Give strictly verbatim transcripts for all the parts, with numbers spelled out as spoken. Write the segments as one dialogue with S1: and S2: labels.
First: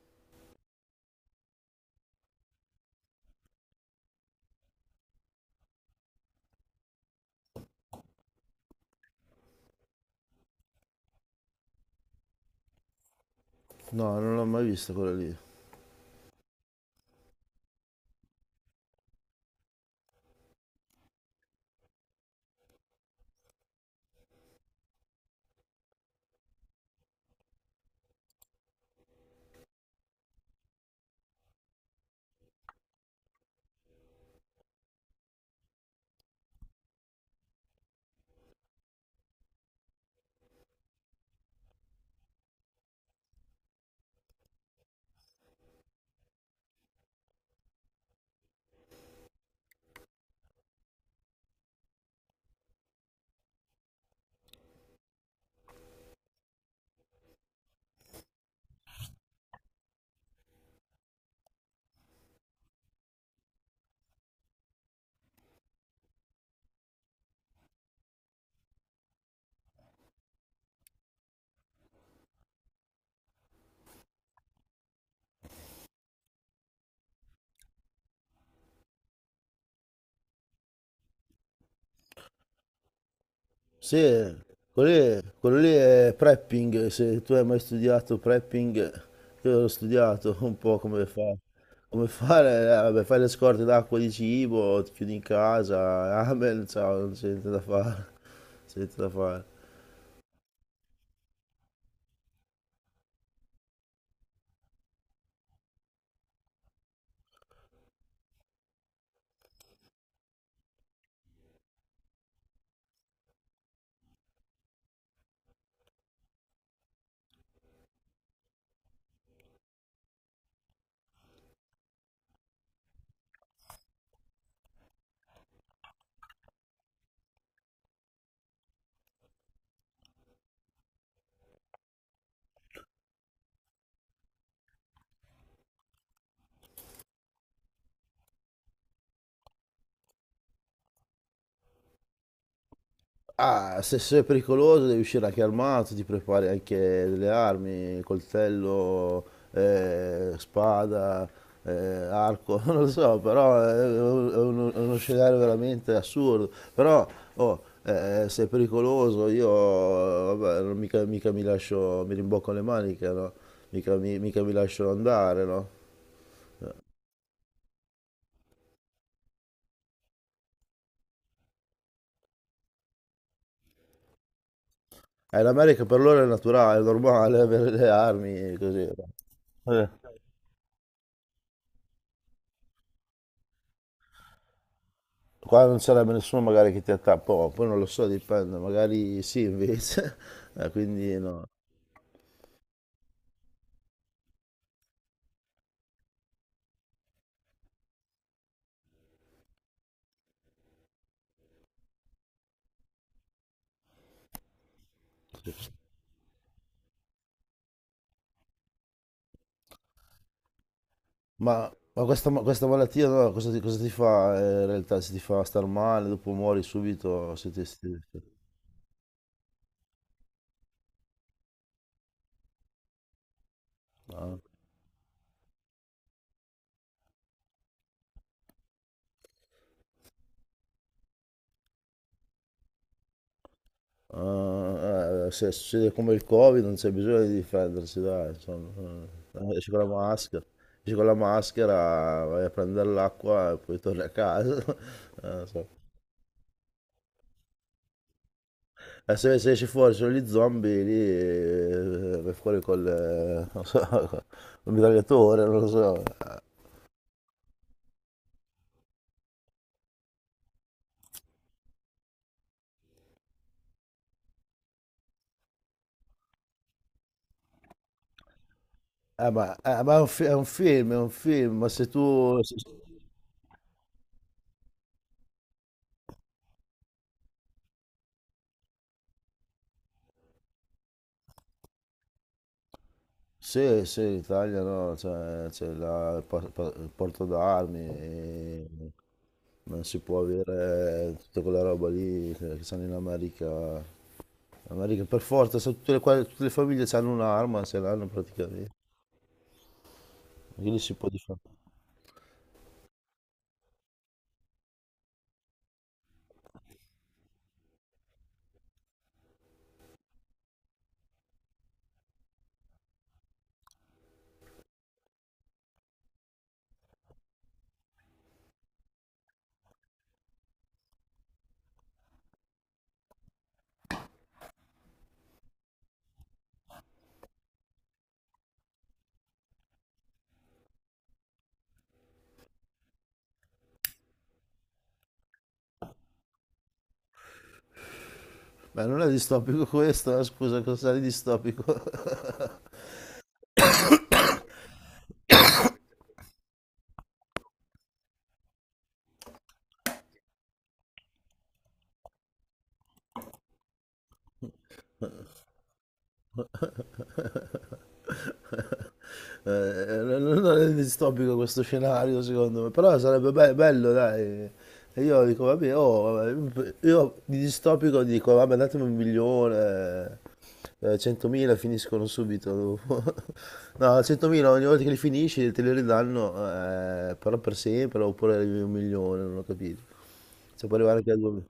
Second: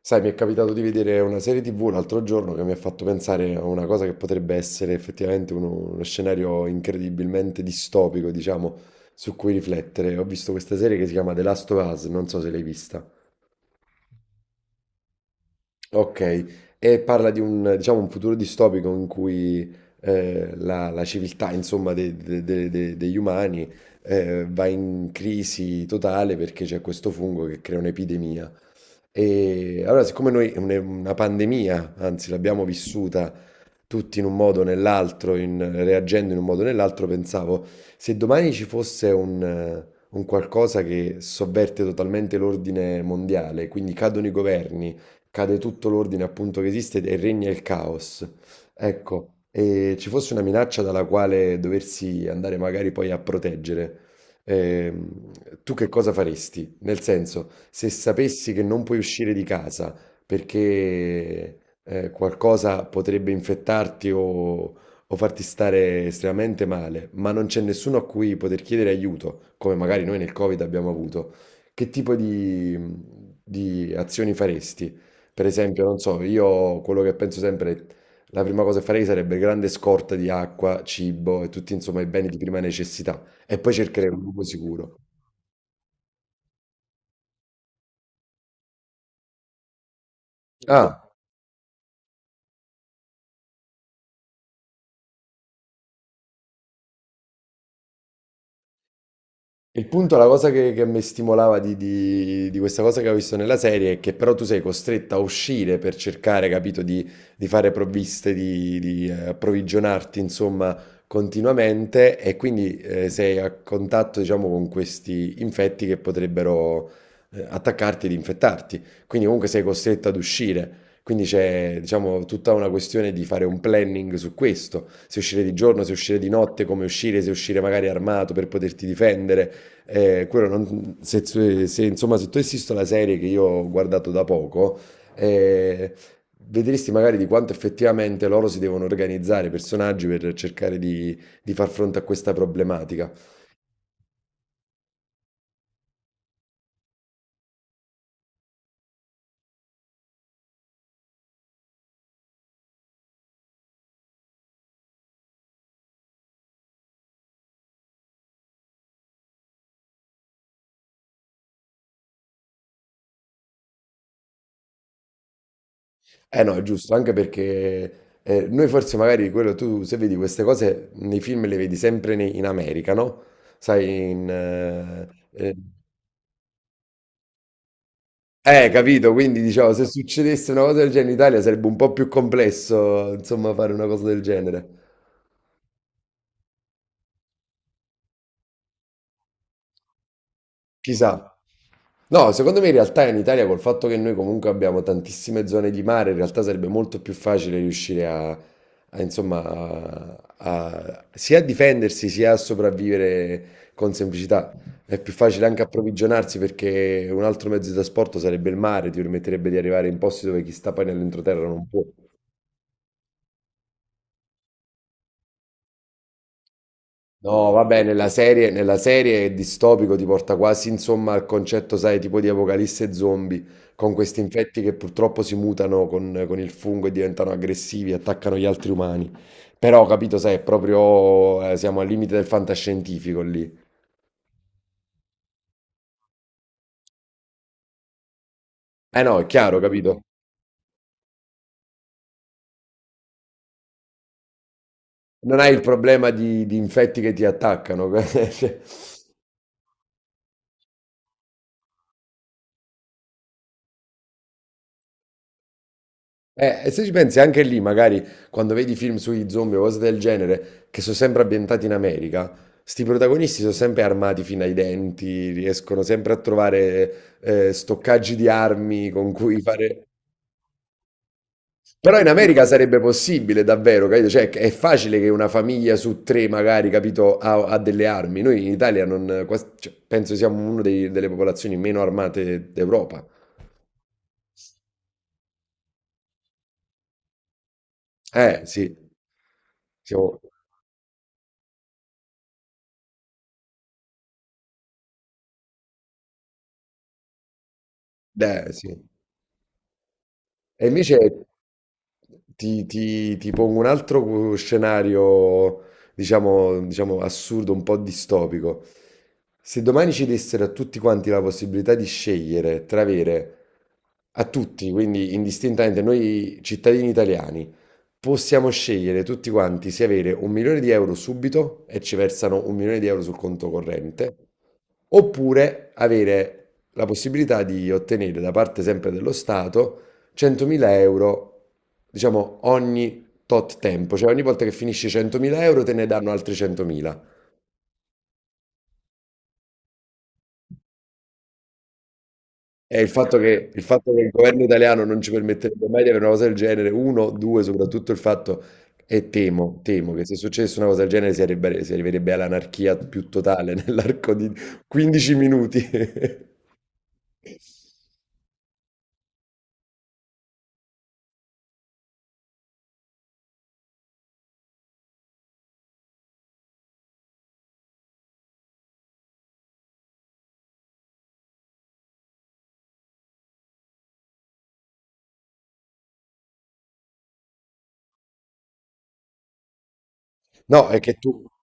S1: Sai, mi è capitato di vedere una serie ti vu l'altro giorno che mi ha fatto pensare a una cosa che potrebbe essere effettivamente uno, uno scenario incredibilmente distopico, diciamo, su cui riflettere. Ho visto questa serie che si chiama The Last of Us, non so se l'hai vista.
S2: No, non l'ho mai vista quella lì.
S1: Ok, e parla di un, diciamo, un futuro distopico in cui eh, la, la civiltà, insomma, de- de- de- de- degli umani eh, va in crisi totale perché c'è questo fungo che crea un'epidemia. E allora, siccome noi è un- è una pandemia, anzi l'abbiamo vissuta tutti in un modo o nell'altro, in- reagendo in un modo o nell'altro, pensavo, se domani ci fosse un, eh, un qualcosa che sovverte totalmente l'ordine mondiale, quindi cadono i governi, cade tutto l'ordine appunto che esiste e regna il caos, ecco, e ci fosse una minaccia dalla quale doversi andare magari poi a proteggere. Ehm, Tu che cosa faresti? Nel senso, se sapessi che non puoi uscire di casa perché eh, qualcosa potrebbe infettarti o, o farti stare estremamente male, ma non c'è nessuno a cui poter chiedere aiuto, come magari noi nel Covid abbiamo avuto, che tipo di, di azioni faresti? Per esempio, non so, io quello che penso sempre, la prima cosa che farei sarebbe grande scorta di acqua, cibo e tutti insomma i beni di prima necessità. E poi
S2: Sì,
S1: cercherei un luogo sicuro.
S2: quello lì, quello lì è prepping, se tu hai mai studiato prepping, io l'ho studiato un
S1: Quindi,
S2: po'
S1: ah.
S2: come fa. Come fare, eh, vabbè, fai le scorte d'acqua e di cibo, ti chiudi in casa, amen, ciao, non c'è niente da fare, c'è niente da fare.
S1: Il punto, la cosa che, che mi stimolava di, di- di questa cosa che ho visto nella serie è che però tu sei costretta a uscire per cercare, capito, di, di fare provviste, di, di, eh, approvvigionarti, insomma, continuamente e quindi eh, sei a contatto, diciamo, con questi infetti che potrebbero eh, attaccarti ed infettarti. Quindi comunque sei costretta ad uscire. Quindi c'è, diciamo, tutta una questione di fare un planning su questo, se uscire di giorno, se uscire di notte, come uscire, se uscire magari armato per poterti difendere. Eh, quello non- se, se- se, insomma, se tu assisti alla serie che io ho guardato da poco, eh, vedresti magari di quanto effettivamente loro si devono organizzare i personaggi per cercare di, di far fronte a questa problematica.
S2: Ah, se sei pericoloso devi uscire anche armato, ti prepari anche delle armi, coltello, eh, spada, eh, arco, non lo so, però è è uno, è uno scenario veramente assurdo. Però, oh, eh, se è pericoloso io, vabbè, non mica, mica mi lascio, mi rimbocco le maniche, no? Mica mi, mica mi lascio andare, no?
S1: Eh no, è giusto, anche perché eh, noi forse magari quello tu, se vedi queste cose nei film le vedi sempre nei- in America, no? Sai, in... eh,
S2: Eh,
S1: eh,
S2: l'America per loro è naturale, è normale avere le armi
S1: eh,
S2: così,
S1: capito,
S2: no?
S1: quindi diciamo, se
S2: Eh.
S1: succedesse una cosa del genere in Italia sarebbe un po' più complesso, insomma, fare una cosa del genere.
S2: Qua non sarebbe nessuno magari che ti attacca, oh, poi non lo so, dipende, magari sì invece, Eh, quindi
S1: Chissà.
S2: no.
S1: No, secondo me in realtà in Italia col fatto che noi comunque abbiamo tantissime zone di mare, in realtà sarebbe molto più facile riuscire a, a, insomma, a- a- sia a difendersi sia a sopravvivere con semplicità. È più facile anche approvvigionarsi perché un altro mezzo di trasporto sarebbe il mare, ti permetterebbe di arrivare in posti dove chi sta poi nell'entroterra non
S2: Ma,
S1: può.
S2: ma questa, ma questa malattia no, cosa ti, cosa ti fa eh, in realtà? Se ti fa star male, dopo muori subito,
S1: No,
S2: se ti... se
S1: vabbè, nella
S2: ti-
S1: serie, nella serie è distopico ti porta quasi insomma al concetto, sai, tipo di apocalisse zombie, con questi infetti che purtroppo si mutano con, con il fungo e diventano aggressivi, attaccano gli altri umani. Però, capito, sai, è proprio, eh, siamo al limite del fantascientifico lì.
S2: Ah, eh, se succede come il Covid non c'è bisogno di difendersi, dai, insomma.
S1: Eh
S2: Eh,
S1: no, è
S2: Eh,
S1: chiaro,
S2: Esci con la
S1: capito?
S2: maschera, esci con la maschera, vai a prendere l'acqua e poi torni a casa. Eh,
S1: Non
S2: non
S1: hai il
S2: so.
S1: problema di, di infetti che ti attaccano. Cioè,
S2: Eh, se, se esci fuori sono gli zombie, lì eh, vai fuori col, eh, non so, col mitragliatore, non lo so.
S1: eh, e se ci pensi anche lì, magari quando vedi film sui zombie o cose del genere, che sono sempre ambientati in America, sti protagonisti sono sempre armati fino ai denti, riescono sempre a trovare eh, stoccaggi di armi con
S2: Eh,
S1: cui
S2: ma,
S1: fare...
S2: eh, ma è un, fi- è un film, è un film, ma se
S1: Però in
S2: tu...
S1: America
S2: se-
S1: sarebbe possibile davvero, capito? Cioè, è facile che una famiglia su tre, magari, capito, ha, ha delle armi. Noi in Italia non, quasi- cioè, penso siamo una dei- delle popolazioni meno armate d'Europa.
S2: Sì, sì, in Italia no, cioè, c'è la- il, por- por- il porto d'armi,
S1: Eh,
S2: e
S1: sì,
S2: non si
S1: siamo...
S2: può avere tutta quella roba lì che che stanno in America. In America per forza, se tutte le, qua- tutte le famiglie hanno un'arma, se l'hanno
S1: Eh, sì.
S2: praticamente,
S1: E
S2: quindi si
S1: invece
S2: può difendere.
S1: ti, ti- ti pongo un altro cu- scenario, diciamo, diciamo assurdo, un po' distopico. Se domani ci dessero a tutti quanti la possibilità di scegliere tra avere a tutti, quindi indistintamente noi cittadini italiani, possiamo scegliere tutti quanti se avere un milione di euro subito e ci versano un milione di euro sul conto corrente, oppure avere la possibilità di ottenere da parte sempre dello Stato centomila euro, diciamo, ogni tot tempo, cioè ogni volta che finisci centomila euro te ne danno altri centomila.
S2: Ma non è distopico questo, eh, scusa, cos'è di distopico?
S1: E il fatto che, il fatto che il governo italiano non ci permetterebbe mai di avere una cosa del genere, uno, due, soprattutto il fatto, e temo, temo che se successe una cosa del genere si arriverebbe, si arriverebbe all'anarchia più totale nell'arco di quindici minuti.
S2: Eh, non non è distopico questo scenario secondo me, però sarebbe be- bello, dai. E io dico, vabbè, oh, vabbè, io di distopico dico, vabbè, datemi un milione, eh, centomila finiscono subito dopo. No, centomila ogni volta che li finisci te li ridanno, eh, però per sempre, oppure arrivi a un milione, non ho capito. Se
S1: No,
S2: può
S1: è che
S2: arrivare anche a
S1: tu...
S2: due.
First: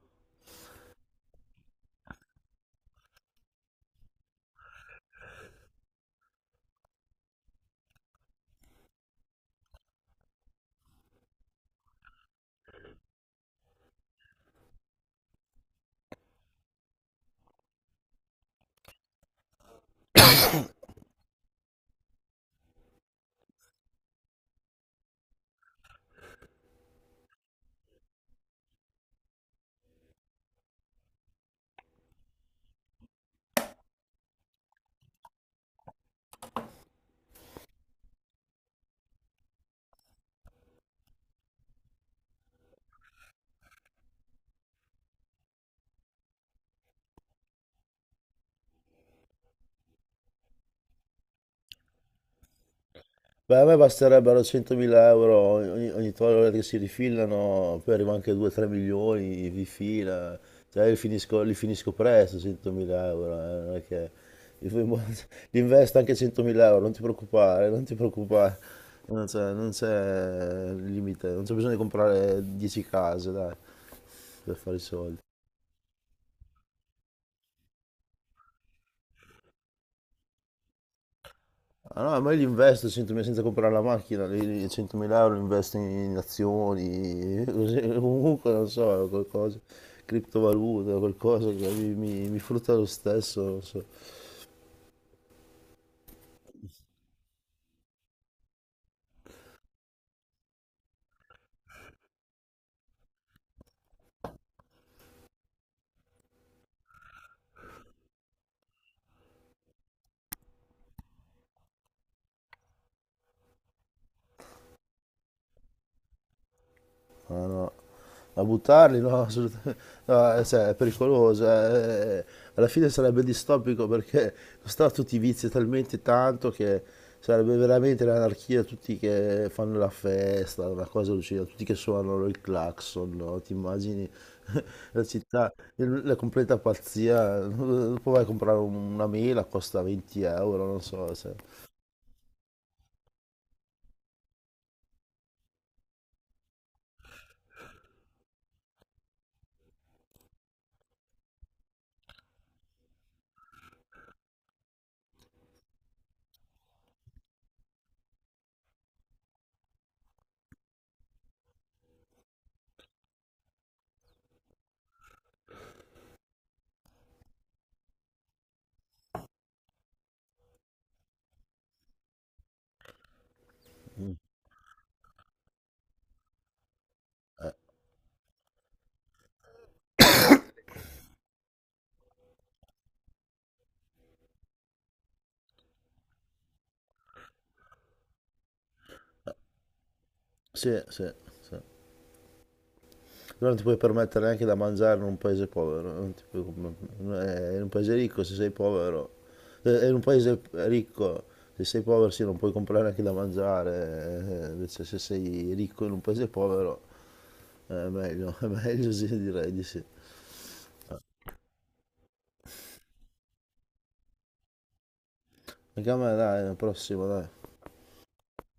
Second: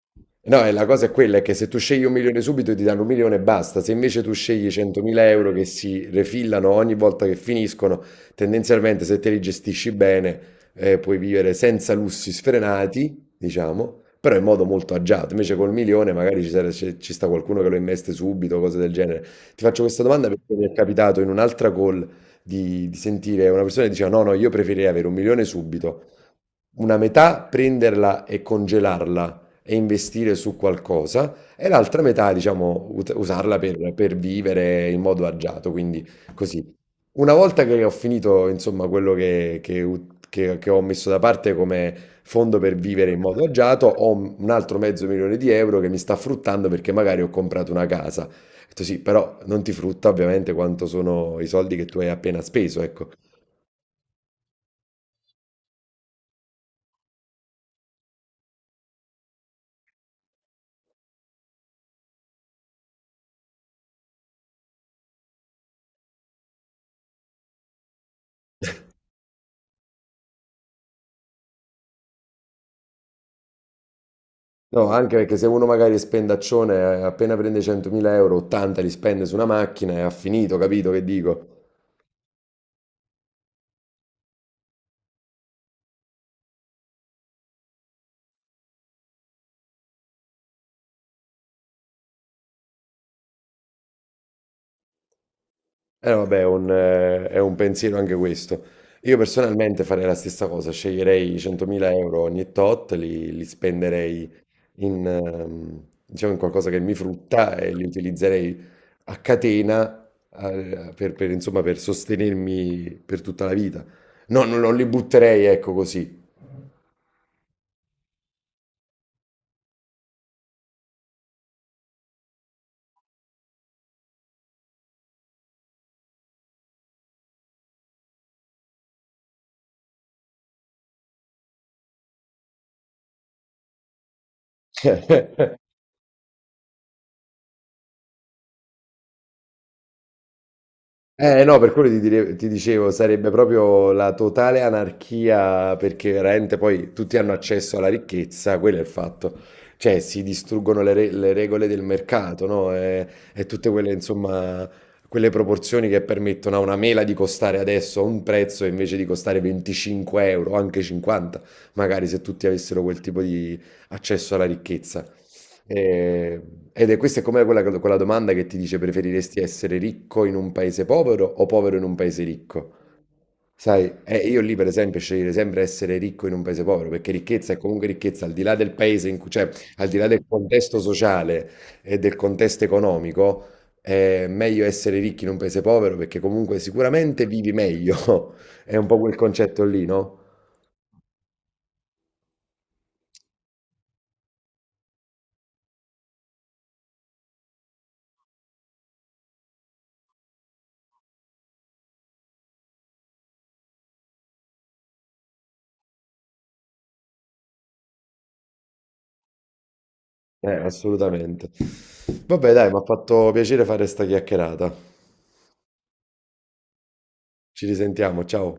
S1: No, è la cosa è quella, è che se tu scegli un milione subito ti danno un milione e basta. Se invece tu scegli centomila euro che si refillano ogni volta che finiscono, tendenzialmente se te li gestisci bene eh, puoi vivere senza lussi sfrenati, diciamo, però in modo molto agiato. Invece col milione magari ci, sare- ci- ci sta qualcuno che lo investe subito, cose del genere. Ti faccio questa domanda perché mi è capitato in un'altra call di, di sentire una persona che diceva no, no, io preferirei avere un milione subito una metà prenderla e congelarla e investire su qualcosa, e l'altra metà, diciamo, ut- usarla per, per vivere in modo agiato. Quindi così. Una volta che ho finito, insomma, quello che, che ut- che- che ho messo da parte come fondo per vivere in modo agiato, ho un altro mezzo milione di euro che mi sta fruttando perché magari ho comprato una casa. Ho detto sì, però non ti frutta ovviamente quanto sono i soldi che tu hai appena speso, ecco.
S2: Beh, a me basterebbero centomila euro ogni, ogni- ogni volta che si rifilano, poi arriva anche due tre milioni di fila, cioè li finisco, li finisco presto centomila euro, eh, non è che... Li fai mo- li investo anche centomila euro, non ti preoccupare, non ti preoccupare, non c'è non c'è limite, non c'è bisogno di comprare dieci case, dai, per fare i
S1: No, anche
S2: soldi.
S1: perché se uno magari è spendaccione, eh, appena prende centomila euro, ottanta li spende su una macchina e ha finito, capito che dico?
S2: Ah, no, ma io li investo centomila senza comprare la macchina, li, li- centomila euro li investo in azioni, così, comunque non so, qualcosa, criptovaluta, qualcosa che mi, mi, mi frutta lo stesso, non so.
S1: Eh vabbè, è un, eh, è un pensiero anche questo. Io personalmente farei la stessa cosa, sceglierei i centomila euro ogni tot, li, li spenderei in, ehm, diciamo, in qualcosa che mi frutta e li utilizzerei a catena, eh, per, per, insomma, per sostenermi per tutta la vita. No, non, non li butterei, ecco così.
S2: Ah, no, a buttarli? No, assolutamente. No, eh, cioè, è pericoloso. eh, eh, alla fine sarebbe distopico perché costava tutti i vizi talmente tanto che sarebbe veramente l'anarchia, tutti che fanno la festa, una cosa lucida, tutti che suonano il clacson, no? Ti immagini la città, il- la completa pazzia. Dopo vai a comprare un- una mela, costa venti euro, non so. se-
S1: Eh no, per quello ti, dire- ti dicevo, sarebbe proprio la totale anarchia perché veramente poi tutti hanno accesso alla ricchezza, quello è il fatto. Cioè si distruggono le, re- le regole del mercato, no? E, e tutte quelle, insomma, quelle proporzioni che permettono a una mela di costare adesso un prezzo invece di costare venticinque euro, anche cinquanta, magari se tutti avessero quel tipo di accesso alla ricchezza. Ehm, ed è questa è come quella, quella domanda che ti dice preferiresti essere ricco in un paese povero o povero in un paese ricco? Sai, eh, io lì per esempio sceglierei sempre essere ricco in un paese povero, perché ricchezza è comunque ricchezza, al di là del paese in cui, cioè, al di là del contesto sociale e del contesto economico, è meglio essere ricchi in un paese povero perché comunque sicuramente vivi meglio. È un po' quel concetto lì, no?
S2: Sì, sì, sì. Non ti puoi permettere neanche da mangiare in un paese povero, non ti puoi- eh, in un paese ricco se sei povero, eh, in un paese ricco se sei povero sì non puoi comprare neanche da mangiare, eh, invece se sei ricco in un paese povero eh, è meglio, è meglio sì direi di sì.
S1: Eh, assolutamente. Vabbè, dai, mi ha fatto piacere fare sta chiacchierata.
S2: Anche a me dai, la prossima dai.
S1: Ci risentiamo, ciao.